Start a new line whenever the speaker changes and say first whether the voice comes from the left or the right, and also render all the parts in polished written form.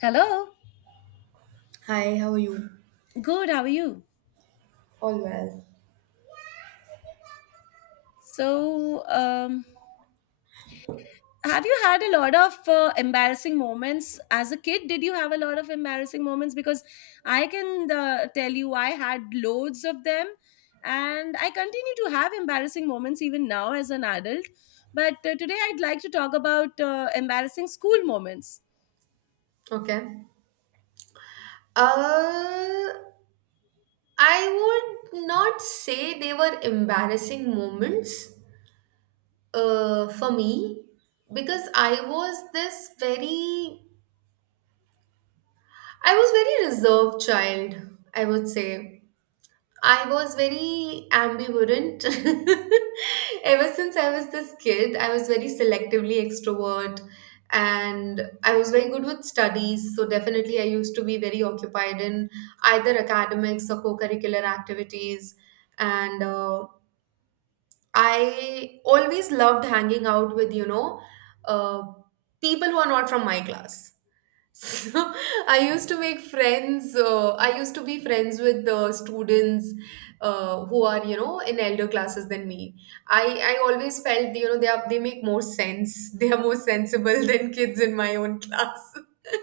left: Hello.
right: Hi, how are you?
left: Good. How are you?
right: All well.
left: So, have you had a lot of embarrassing moments as a kid? Did you have a lot of embarrassing moments? Because I can tell you, I had loads of them, and I continue to have embarrassing moments even now as an adult. But today, I'd like to talk about embarrassing school moments.
right: Okay. Uh, I would not say they were embarrassing moments for me because I was very reserved child, I would say. I was very ambivalent. Ever since I was this kid, I was very selectively extrovert and I was very good with studies. So, definitely, I used to be very occupied in either academics or co curricular activities. And I always loved hanging out with, you know, uh, people who are not from my class so I used to make friends. I used to be friends with the students who are, you know, in elder classes than me. I I always felt, you know, they make more sense. They are more sensible than kids in my own class.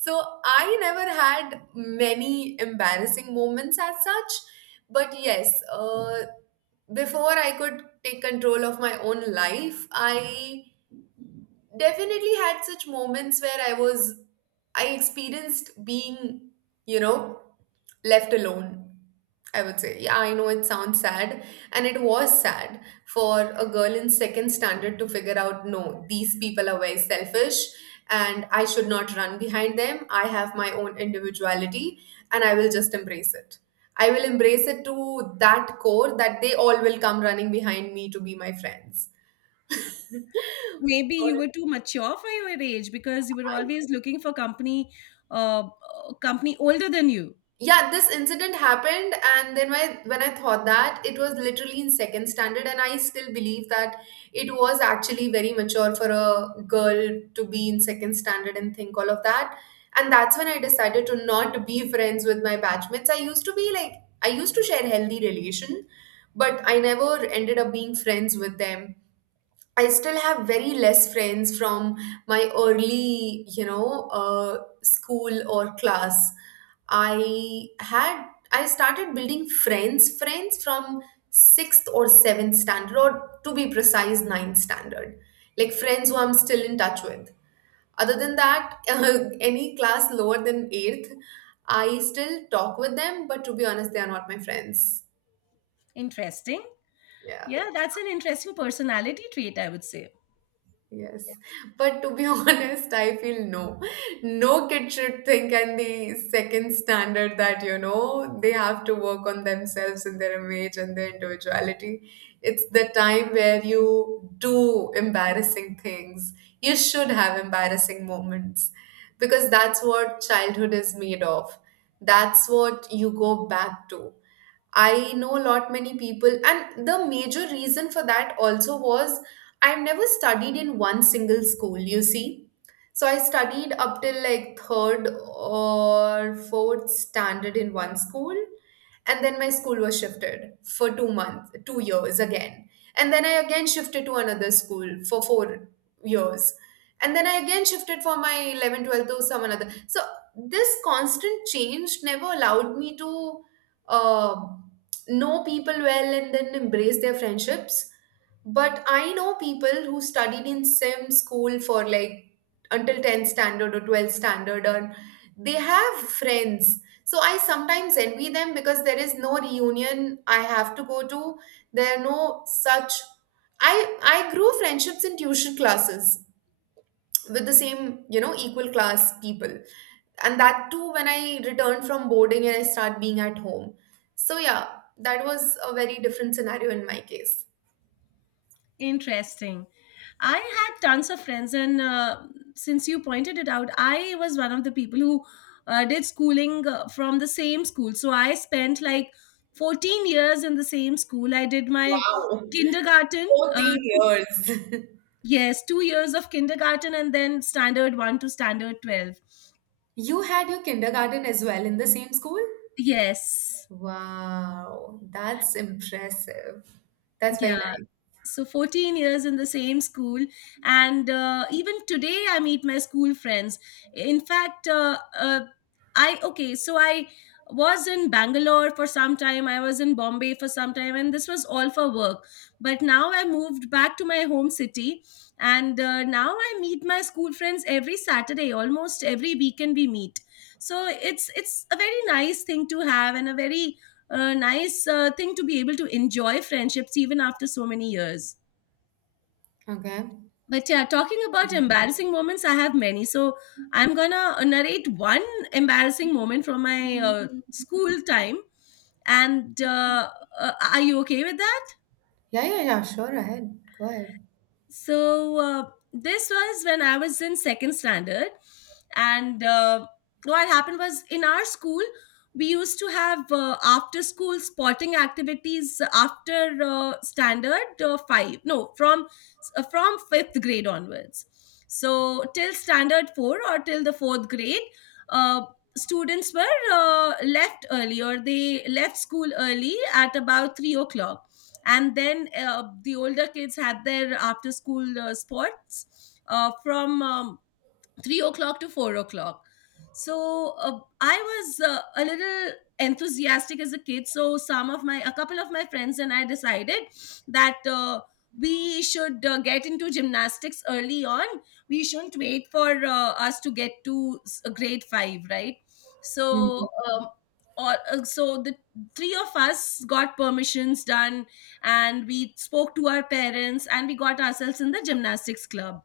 right: So I never had many embarrassing moments as such. But yes, before I could take control of my own life, I definitely had such moments where I experienced being, you know, left alone. I would say, yeah, I know it sounds sad, and it was sad for a girl in second standard to figure out no, these people are very selfish, and I should not run behind them. I have my own individuality, and I will just embrace it. I will embrace it to that core that they all will come running behind me to be my friends.
left: Maybe you
right: Well,
left: were too mature for your age because you were always looking for company, uh company older than you.
right: yeah, this incident happened and then when I thought that it was literally in second standard, and I still believe that it was actually very mature for a girl to be in second standard and think all of that, and that's when I decided to not be friends with my batchmates. I used to share healthy relation, but I never ended up being friends with them. I still have very less friends from my early, you know, school or class. I started building friends from sixth or seventh standard, or to be precise, ninth standard. Like friends who I'm still in touch with. Other than that, any class lower than eighth, I still talk with them, but to be honest, they are not my friends.
left: Interesting.
right: Yeah.
left: Yeah, that's an interesting personality trait, I would say.
right: Yes, but to be honest, I feel no. No kid should think and the second standard that, you know, they have to work on themselves and their image and their individuality. It's the time where you do embarrassing things. You should have embarrassing moments because that's what childhood is made of. That's what you go back to. I know a lot many people, and the major reason for that also was I've never studied in one single school, you see. So I studied up till like third or fourth standard in one school, and then my school was shifted for 2 years again, and then I again shifted to another school for 4 years, and then I again shifted for my 11 12th to some another. So this constant change never allowed me to uh, know people well and then embrace their friendships. But I know people who studied in same school for like until 10th standard or 12th standard, and they have friends. So I sometimes envy them because there is no reunion I have to go to. There are no such I grew friendships in tuition classes with the same, you know, equal class people. And that too when I returned from boarding and I start being at home. So yeah, that was a very different scenario in my case.
left: Interesting. I had tons of friends, and since you pointed it out, I was one of the people who did schooling from the same school. So I spent like 14 years in the same school. I did my
right: Wow.
left: kindergarten, uh,
right: 14
left: two,
right: years.
left: yes, 2 years of kindergarten, and then standard one to standard 12.
right: You had your kindergarten as well in the same school?
left: Yes.
right: Wow, that's impressive. That's very
left: Yeah.
right: nice.
left: So 14 years in the same school, and even today I meet my school friends. In fact, I okay so I was in Bangalore for some time, I was in Bombay for some time, and this was all for work, but now I moved back to my home city. And now I meet my school friends every Saturday, almost every weekend we meet. So it's a very nice thing to have, and a very a nice thing to be able to enjoy friendships even after so many years.
right: Okay.
left: But yeah, talking about embarrassing moments, I have many. So I'm gonna narrate one embarrassing moment from my school time. And are you okay with that?
right: Yeah, yeah, yeah. Sure. Ahead. Go ahead.
left: So this was when I was in second standard. And what happened was, in our school we used to have after school sporting activities after uh, standard uh, 5 no from from 5th grade onwards. So till standard 4, or till the 4th grade, uh, students were left early, or they left school early at about 3 o'clock, and then the older kids had their after school sports from 3 o'clock to 4 o'clock. So I was a little enthusiastic as a kid. So some of my, a couple of my friends and I decided that we should get into gymnastics early on. We shouldn't wait for us to get to grade five, right? So,
right: Mhm.
left: um, so the three of us got permissions done, and we spoke to our parents, and we got ourselves in the gymnastics club.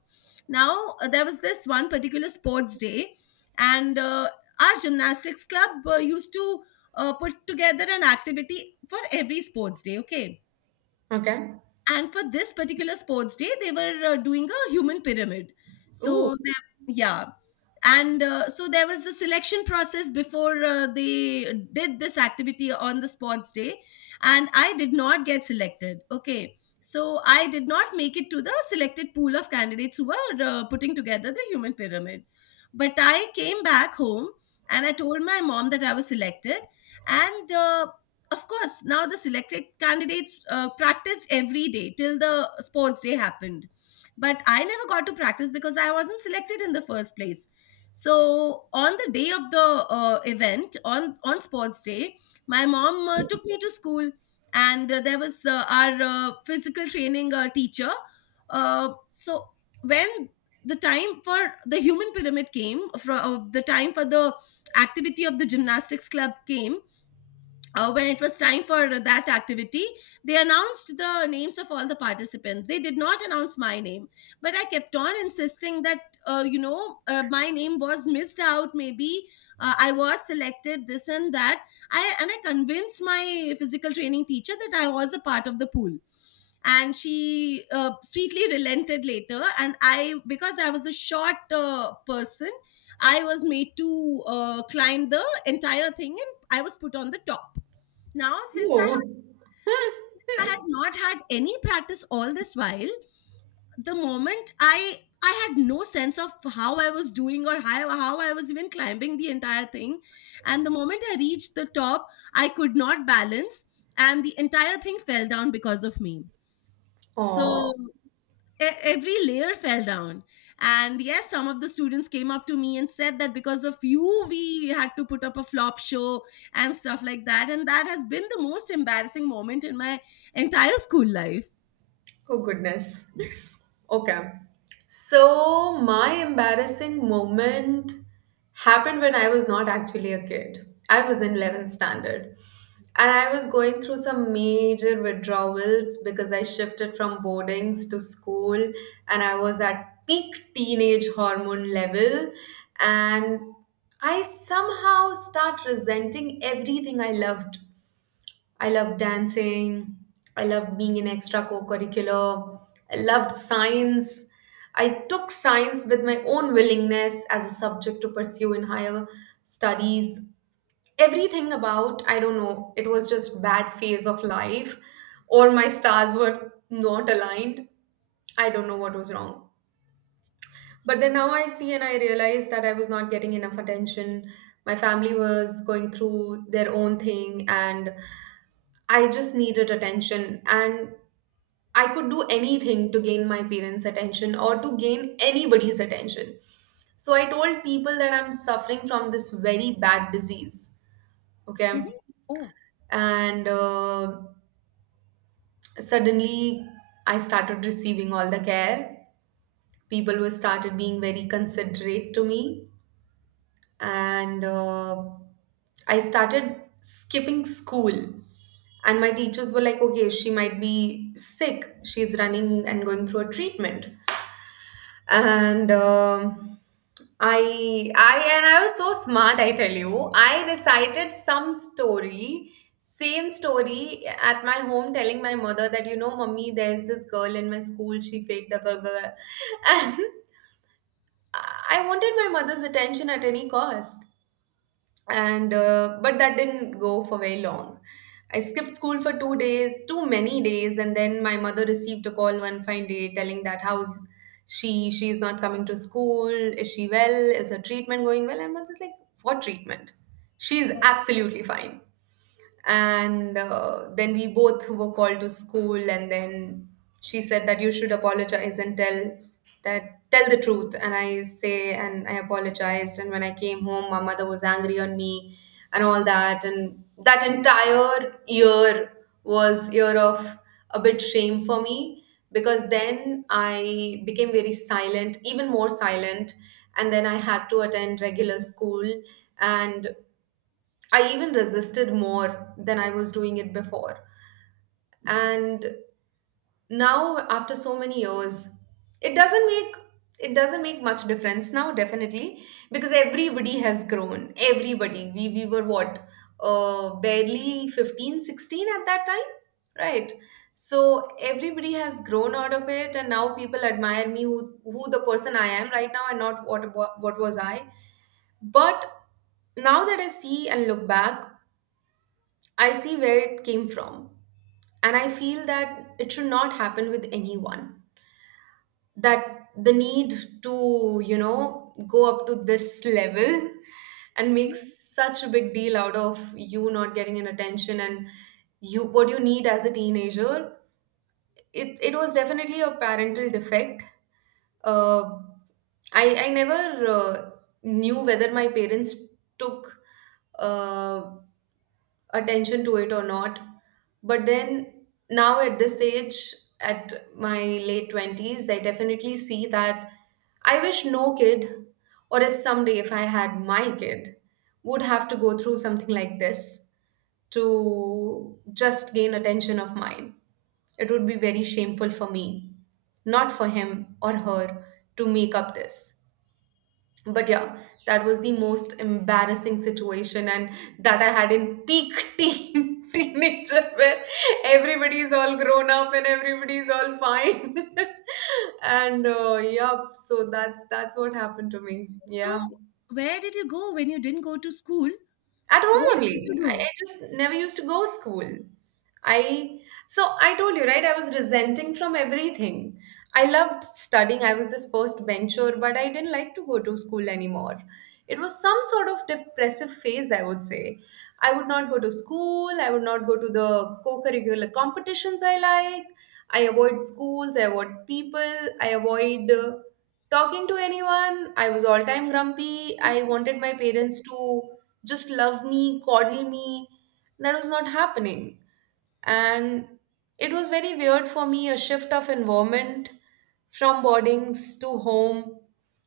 left: Now, there was this one particular sports day, and our gymnastics club used to put together an activity for every sports day, okay?
right: Okay.
left: And for this particular sports day they were doing a human pyramid.
right: Ooh.
left: So there, yeah. And so there was a selection process before they did this activity on the sports day, and I did not get selected. Okay, so I did not make it to the selected pool of candidates who were putting together the human pyramid. But I came back home and I told my mom that I was selected. And of course, now the selected candidates practiced every day till the sports day happened, but I never got to practice because I wasn't selected in the first place. So on the day of the event, on sports day, my mom took me to school. And there was our physical training teacher. Uh, so when the time for the human pyramid came, from the time for the activity of the gymnastics club came, when it was time for that activity, they announced the names of all the participants. They did not announce my name, but I kept on insisting that, my name was missed out. Maybe I was selected, this and that. I convinced my physical training teacher that I was a part of the pool, and she sweetly relented later. And I, because I was a short person, I was made to climb the entire thing, and I was put on the top. Now, since
right: Ooh.
left: I had not had any practice all this while, the moment I had no sense of how I was doing or how I was even climbing the entire thing, and the moment I reached the top, I could not balance, and the entire thing fell down because of me. So
right: Oh.
left: every layer fell down, and yes, some of the students came up to me and said that because of you we had to put up a flop show, and stuff like that. And that has been the most embarrassing moment in my entire school life.
right: Oh goodness. Okay. So my embarrassing moment happened when I was not actually a kid. I was in 11th standard. And I was going through some major withdrawals because I shifted from boardings to school and I was at peak teenage hormone level. And I somehow start resenting everything I loved dancing. I loved being in extra co-curricular. I loved science. I took science with my own willingness as a subject to pursue in higher studies. Everything about, I don't know, it was just bad phase of life or my stars were not aligned. I don't know what was wrong. But then now I see and I realize that I was not getting enough attention. My family was going through their own thing and I just needed attention and I could do anything to gain my parents' attention or to gain anybody's attention. So I told people that I'm suffering from this very bad disease. Okay.
left: Mhm. Oh,
right: And suddenly I started receiving all the care. People were started being very considerate to me and I started skipping school. And my teachers were like, okay, she might be sick. She's running and going through a treatment. And and I was so smart, I tell you. I recited same story at my home, telling my mother that, you know, mummy, there's this girl in my school. She faked the burger. And I wanted my mother's attention at any cost, and but that didn't go for very long. I skipped school for two days too many days, and then my mother received a call one fine day telling that how's she's not coming to school, is she well, is her treatment going well? And mother's like, what treatment? She's absolutely fine. And then we both were called to school, and then she said that you should apologize and tell that tell the truth. And I apologized, and when I came home my mother was angry on me and all that. And that entire year was year of a bit shame for me, because then I became very silent, even more silent, and then I had to attend regular school, and I even resisted more than I was doing it before. And now after so many years, it doesn't make it doesn't make much difference now, definitely, because everybody has grown. Everybody. We were what? Barely 15, 16 at that time, right? So everybody has grown out of it, and now people admire me who the person I am right now and not what was I. But now that I see and look back, I see where it came from, and I feel that it should not happen with anyone. That the need to, you know, go up to this level and make
left: mhm.
right: such a big deal out of you not getting an attention and you what you need as a teenager. It was definitely a parental defect. Uh, I never knew whether my parents took uh, attention to it or not. But then now at this age, at my late 20s, I definitely see that I wish no kid, or if someday if I had my kid, would have to go through something like this to just gain attention of mine. It would be very shameful for me, not for him or her, to make up this, but yeah, that was the most embarrassing situation, and that I had in peak teen teenager where everybody's all grown up and everybody's all fine. And yeah, so that's what happened to me.
left: So
right: Yeah,
left: where did you go when you didn't go to school?
right: at home
left: Where would
right: only.
left: you go?
right: I just never used to go school. I So I told you, right? I was resenting from everything. I loved studying. I was this first bencher, but I didn't like to go to school anymore. It was some sort of depressive phase, I would say. I would not go to school. I would not go to the co-curricular competitions I like. I avoid schools. I avoid people. I avoid talking to anyone. I was all time grumpy. I wanted my parents to just love me, coddle me. That was not happening. And it was very weird for me a shift of environment from boardings to home.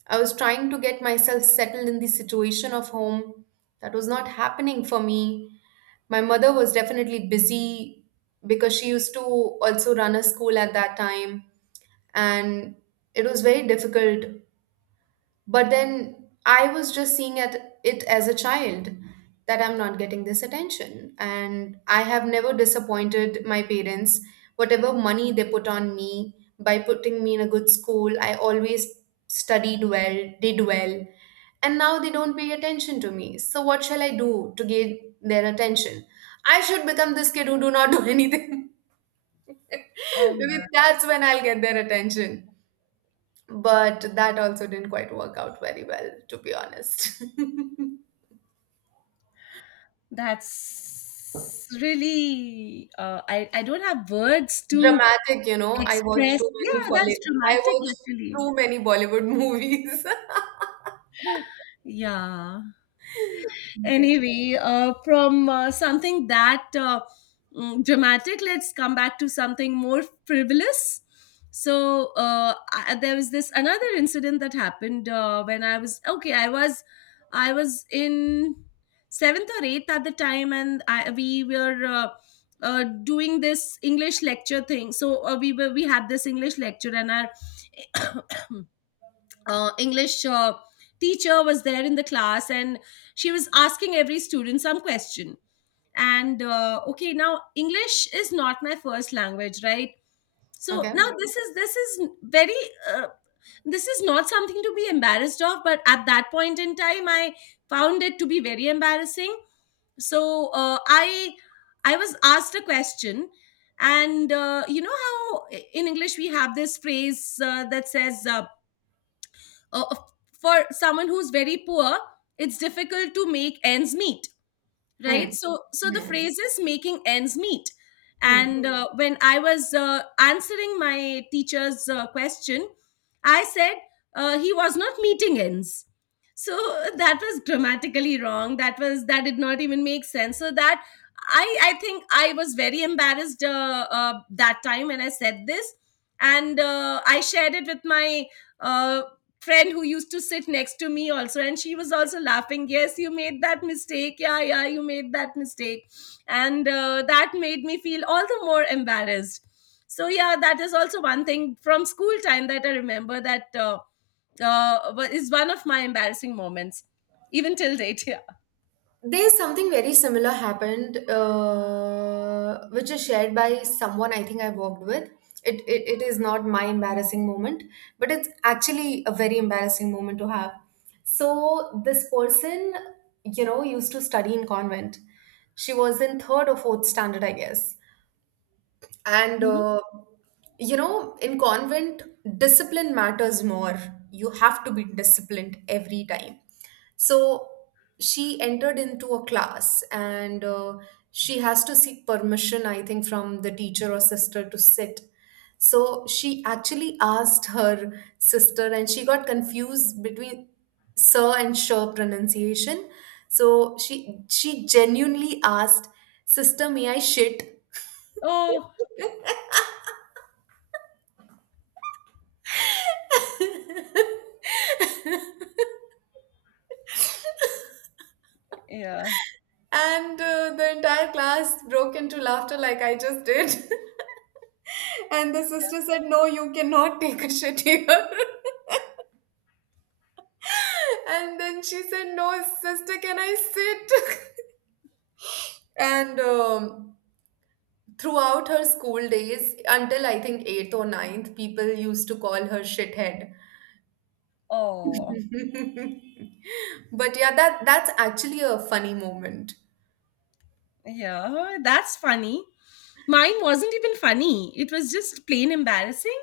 right: I was trying to get myself settled in the situation of home. That was not happening for me. My mother was definitely busy because she used to also run a school at that time. And it was very difficult, but then I was just seeing at it as a child that I'm not getting this attention. And I have never disappointed my parents. Whatever money they put on me by putting me in a good school, I always studied well, did well, and now they don't pay attention to me. So what shall I do to gain their attention? I should become this kid who do not do anything. Because that's when I'll get their attention. But that also didn't quite work out very well, to be honest.
left: That's really. I don't have words to
right: Dramatic, you know.
left: express. Yeah, that's
right: I
left: dramatic
right: watched
left: actually.
right: too many Bollywood movies.
left: Yeah. Anyway, from something that dramatic, let's come back to something more frivolous. So there was this another incident that happened when I was okay I was I was in seventh or eighth at the time. And we were doing this English lecture thing. So we had this English lecture, and our English teacher was there in the class, and she was asking every student some question. And okay, now English is not my first language, right? So
right: Okay.
left: now this is very uh, this is not something to be embarrassed of. But at that point in time, I found it to be very embarrassing. So I was asked a question. And you know how in English we have this phrase that says, uh, uh, for someone who's very poor, it's difficult to make ends meet, right?
right: Hmm.
left: So so the
right: Hmm.
left: phrase is making ends meet.
right: Hmm.
left: And when I was answering my teacher's question, I said, he was not meeting ends. So that was grammatically wrong, that was that did not even make sense. So that I think I was very embarrassed that time when I said this. And I shared it with my uh, friend who used to sit next to me also, and she was also laughing, yes, you made that mistake, yeah, yeah, you made that mistake. And that made me feel all the more embarrassed. So yeah, that is also one thing from school time that I remember, that is one of my embarrassing moments even till date. Yeah.
right: There's something very similar happened, which is shared by someone I think I worked with. It is not my embarrassing moment, but it's actually a very embarrassing moment to have. So this person, you know, used to study in convent. She was in third or fourth standard, I guess. And
left: Mhm.
right: You know, in convent, discipline matters more. You have to be disciplined every time. So she entered into a class and, she has to seek permission, I think, from the teacher or sister to sit. So she actually asked her sister, and she got confused between sir and sure pronunciation. So she genuinely asked, "Sister, may I shit?"
left: Oh, yeah.
right: and the entire class broke into laughter like I just did. And the sister said, "No, you cannot take a shit here." And then she said, "No, sister, can I sit?" and Throughout her school days, until I think eighth or ninth, people used to call her shithead.
left: Oh,
right: But yeah, that's actually a funny moment.
left: yeah, that's funny. Mine wasn't even funny. It was just plain embarrassing.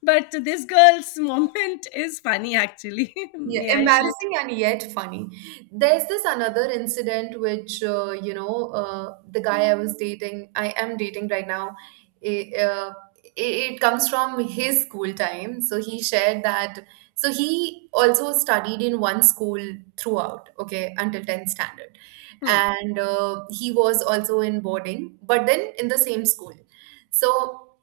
left: But this girl's moment is funny, actually.
right: Yeah,
left: May I share it?
right: embarrassing and yet funny. There's this another incident which, you know, the guy I was dating, I am dating right now. It, uh, it comes from his school time. So he shared that. So he also studied in one school throughout, okay, until 10th standard,
left: Hmm.
right: and he was also in boarding, but then in the same school. So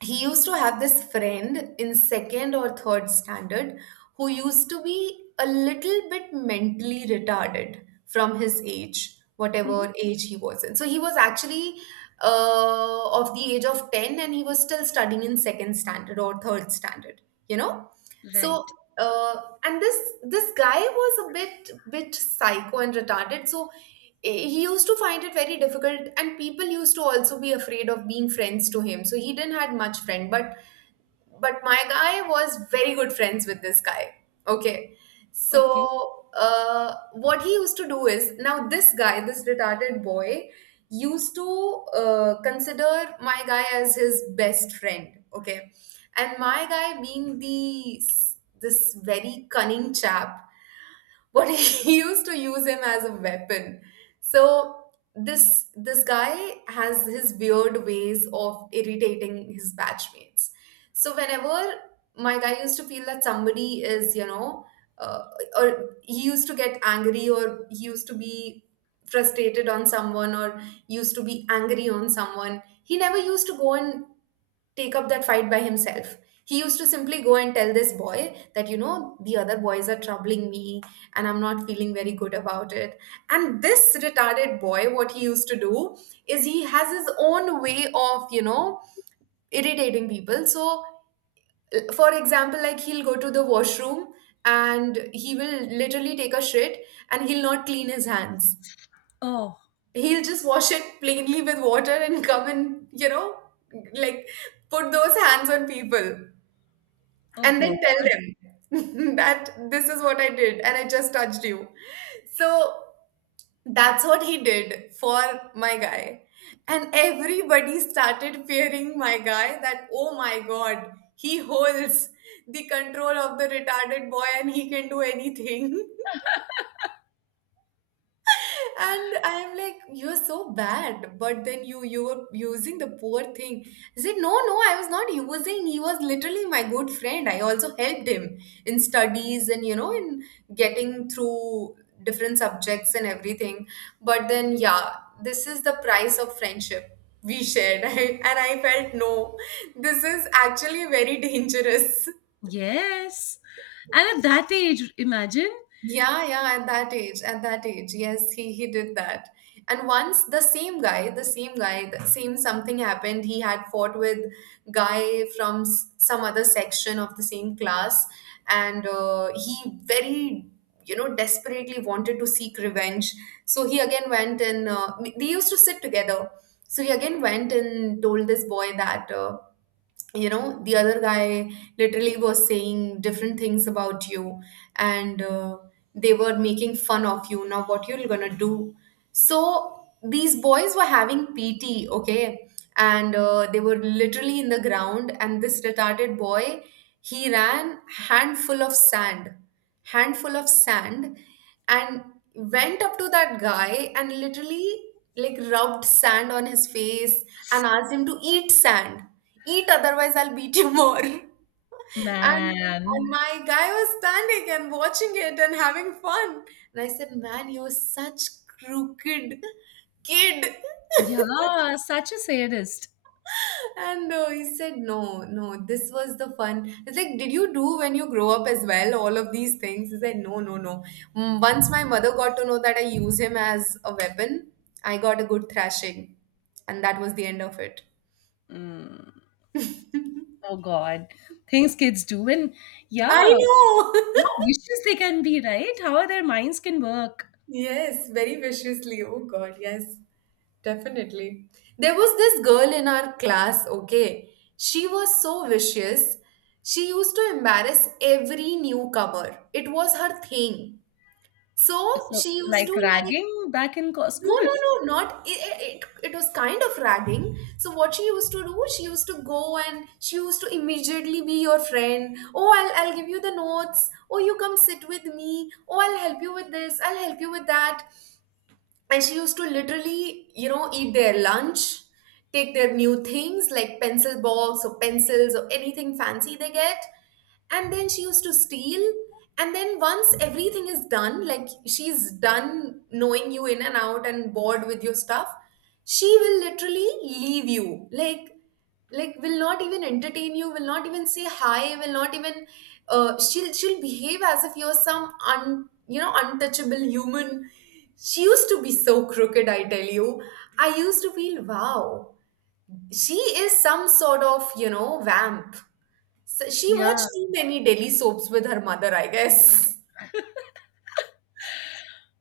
right: he used to have this friend in second or third standard who used to be a little bit mentally retarded from his age,
left: Mhm.
right: whatever age he was in. So he was actually of the age of 10 and he was still studying in second standard or third standard, you know? So,
left: Right.
right: and this guy was a bit psycho and retarded. So, eh, he used to find it very difficult and people used to also be afraid of being friends to him, so he didn't had much friend, but my guy was very good friends with this guy. Okay.
left: Okay.
right: So what he used to do is, now this guy, this retarded boy used to consider my guy as his best friend. Okay. And my guy, being the this very cunning chap but he used to use him as a weapon. So this guy has his weird ways of irritating his batchmates. So whenever my guy used to feel that somebody is, you know, uh, or he used to get angry or he used to be frustrated on someone or used to be angry on someone, he never used to go and take up that fight by himself. He used to simply go and tell this boy that, you know, the other boys are troubling me and I'm not feeling very good about it. And this retarded boy, what he used to do is, he has his own way of, you know, irritating people. So, for example, like he'll go to the washroom and he will literally take a shit and he'll not clean his hands.
left: Oh,
right: He'll just wash it plainly with water and come and, you know, like put those hands on people
left: oh
right: and
left: God.
right: then tell them that this is what I did and I just touched you. So that's what he did for my guy. And everybody started fearing my guy that, oh my god, he holds the control of the retarded boy and he can do anything. And I'm like, you're so bad. But then you were using the poor thing. I said, no, no, I was not using. He was literally my good friend. I also helped him in studies and, you know, in getting through different subjects and everything. But then yeah, this is the price of friendship we shared, and I felt, no, this is actually very dangerous.
left: Yes. And at that age, imagine.
right: Yeah, yeah, at that age, yes, he did that. And once the same guy, the same guy, the same something happened. He had fought with guy from some other section of the same class, and he very, you know, desperately wanted to seek revenge. So he again went and, they used to sit together. So he again went and told this boy that. You know, the other guy literally was saying different things about you, and they were making fun of you. Now what you're gonna do? So these boys were having PT, okay, and they were literally in the ground, and this retarded boy, he ran, handful of sand, handful of sand, and went up to that guy and literally like rubbed sand on his face and asked him to eat sand, eat otherwise I'll beat you more. and and
left: Man.
right: my guy was standing and watching it and having fun. And I said, man, you're such crooked kid.
left: Yeah, such a sadist.
right: And he said, no no, this was the fun. It's like, did you do when you grow up as well all of these things? He said, no no no. Once my mother got to know that I use him as a weapon, I got a good thrashing, and that was the end of it.
left: Mm. Oh God. Things kids do. And yeah,
right: I
left: how
right: know.
left: vicious they can be, right? How their minds can work.
right: Yes, very viciously. Oh God, yes, definitely. There was this girl in our class, okay? She was so vicious. She used to embarrass every newcomer. It was her thing. So
left: So,
right: she used
left: like
right: to like,
left: ragging back in
right: no,
left: school.
right: no, no, not it, it was kind of ragging. So what she used to do, she used to go and she used to immediately be your friend. Oh, I'll give you the notes. Oh, you come sit with me. Oh, I'll help you with this. I'll help you with that. And she used to literally, you know, eat their lunch, take their new things like pencil box or pencils or anything fancy they get, and then she used to steal. And then once everything is done, like she's done knowing you in and out and bored with your stuff, she will literally leave you, like will not even entertain you, will not even say hi, will not even, she'll behave as if you're some un, you know, untouchable human. She used to be so crooked, I tell you. I used to feel, wow, she is some sort of, you know, vamp. So she
left: Yeah,
right: watched too many daily soaps with her mother, I guess.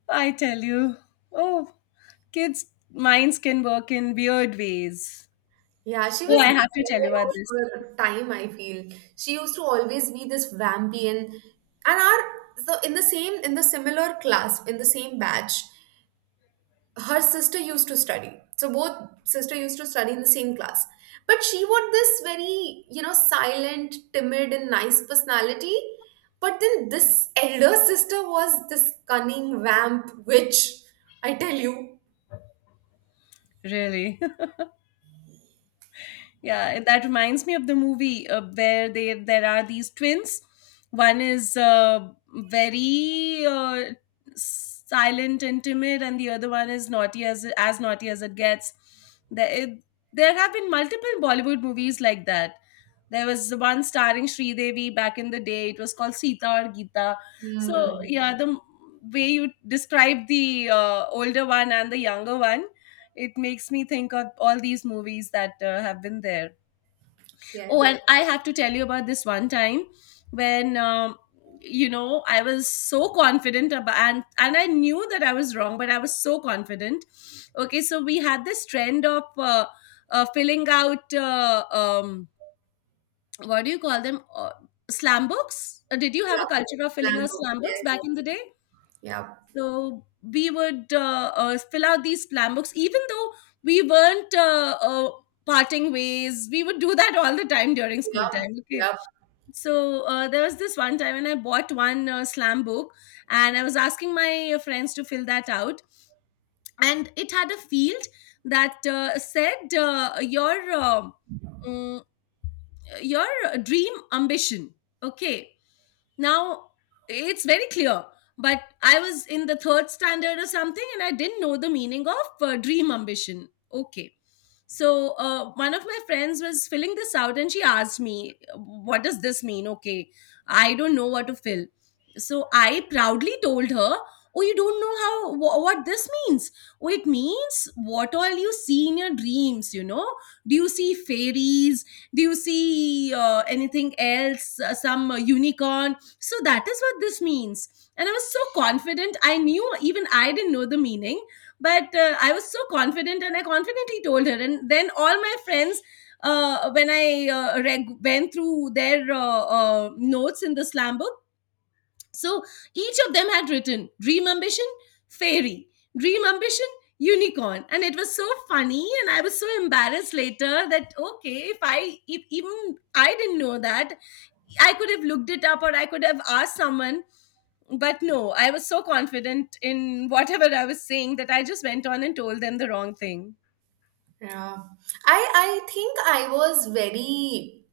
left: I tell you. Oh, kids' minds can work in weird ways.
right: Yeah, she
left: Oh,
right: was
left: I have
right: very
left: to tell you
right: aware
left: about
right: of
left: this.
right: her time, I feel. She used to always be this vampy, and our, so in the same, in the similar class, in the same batch, her sister used to study. So both sister used to study in the same class. But she was this very, you know, silent, timid, and nice personality. But then this elder sister was this cunning vamp witch, I tell you.
left: Really. Yeah, and that reminds me of the movie where they there are these twins. One is very silent and timid, and the other one is naughty as naughty as it gets. There, it, there have been multiple Bollywood movies like that. There was one starring Sridevi back in the day. It was called Sita or Gita. So
right: Hmm.
left: yeah, the way you describe the older one and the younger one, it makes me think of all these movies that have been there. Oh,
right: Yes.
left: and I have to tell you about this one time when you know, I was so confident about and I knew that I was wrong, but I was so confident. Okay, so we had this trend of filling out what do you call them, slam books. Did you have a
right: Yeah.
left: culture of filling out
right: Vamp,
left: slam books
right: yes.
left: back in the day?
right: Yeah.
left: So we would fill out these slam books, even though we weren't parting ways, we would do that all the time during school
right: Yeah,
left: time, okay?
right: yeah.
left: So there was this one time when I bought one slam book, and I was asking my friends to fill that out, and it had a field that said, your uh, mm, your dream ambition, okay? Now, it's very clear, but I was in the third standard or something, and I didn't know the meaning of dream ambition. Okay. So one of my friends was filling this out, and she asked me, what does this mean? Okay, I don't know what to fill. So I proudly told her, oh, you don't know what this means. Oh, it means what all you see in your dreams, you know. Do you see fairies? Do you see anything else? Some unicorn? So that is what this means. And I was so confident. I knew, even I didn't know the meaning, but I was so confident, and I confidently told her. And then all my friends, when I went through their notes in the slam book, so each of them had written dream ambition, fairy, dream ambition, unicorn. And it was so funny. And I was so embarrassed later that, okay, if I, if even I didn't know that, I could have looked it up, or I could have asked someone. But no, I was so confident in whatever I was saying that I just went on and told them the wrong thing.
right: Yeah. I think I was very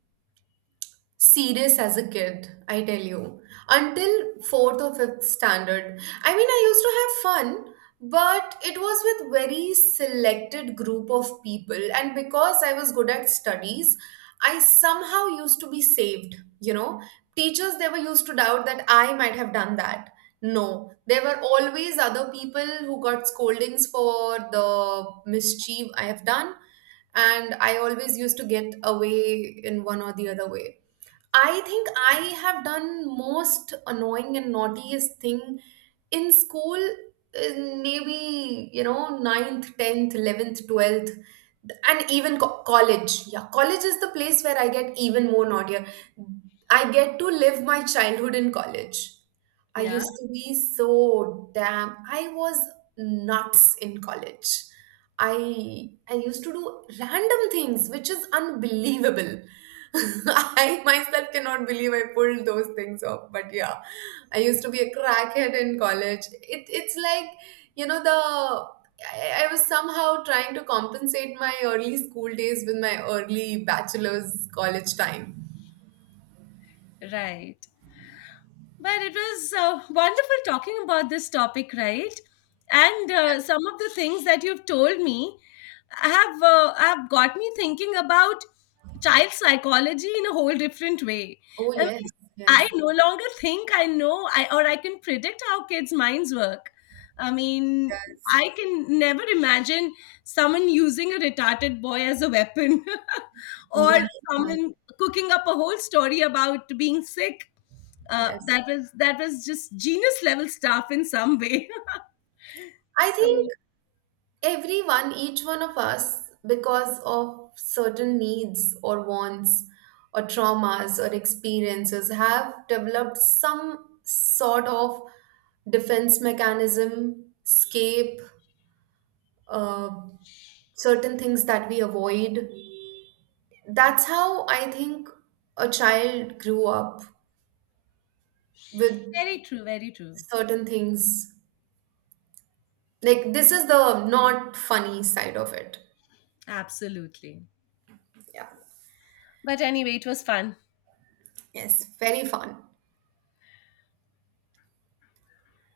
right: serious as a kid, I tell you. Until fourth or fifth standard. I mean, I used to have fun, but it was with very selected group of people. And because I was good at studies, I somehow used to be saved, you know. Teachers, they were used to doubt that I might have done that. No, there were always other people who got scoldings for the mischief I have done, and I always used to get away in one or the other way. I think I have done most annoying and naughtiest thing in school in maybe, you know, ninth, 10th, 11th, 12th, and even college. Yeah, college is the place where I get even more naughtier. I get to live my childhood in college. I
left: Yeah,
right: used to be so damn. I was nuts in college. I used to do random things, which is unbelievable. I myself cannot believe I pulled those things off. But yeah, I used to be a crackhead in college. It it's like, you know, the. I was somehow trying to compensate my early school days with my early bachelor's college time.
left: right. But it was wonderful talking about this topic, right? And some of the things that you've told me have got me thinking about child psychology in a whole different way.
right: Oh
left: I mean,
right: yes,
left: I
right: yes,
left: no longer think I know I or I can predict how kids' minds work. I mean, I can never imagine someone using a retarded boy as a weapon or
right: yeah,
left: someone cooking up a whole story about being sick.
right: yes.
left: That was that was just genius level stuff in some way.
right: I think
left: So
right: everyone, each one of us, because of certain needs or wants or traumas or experiences have developed some sort of defense mechanism escape, uh, certain things that we avoid, that's how I think a child grew up with
left: very true, very true.
right: certain things. Like this is the not funny side of it.
left: Absolutely.
right: Yeah.
left: But anyway, it was fun.
right: Yes, very fun.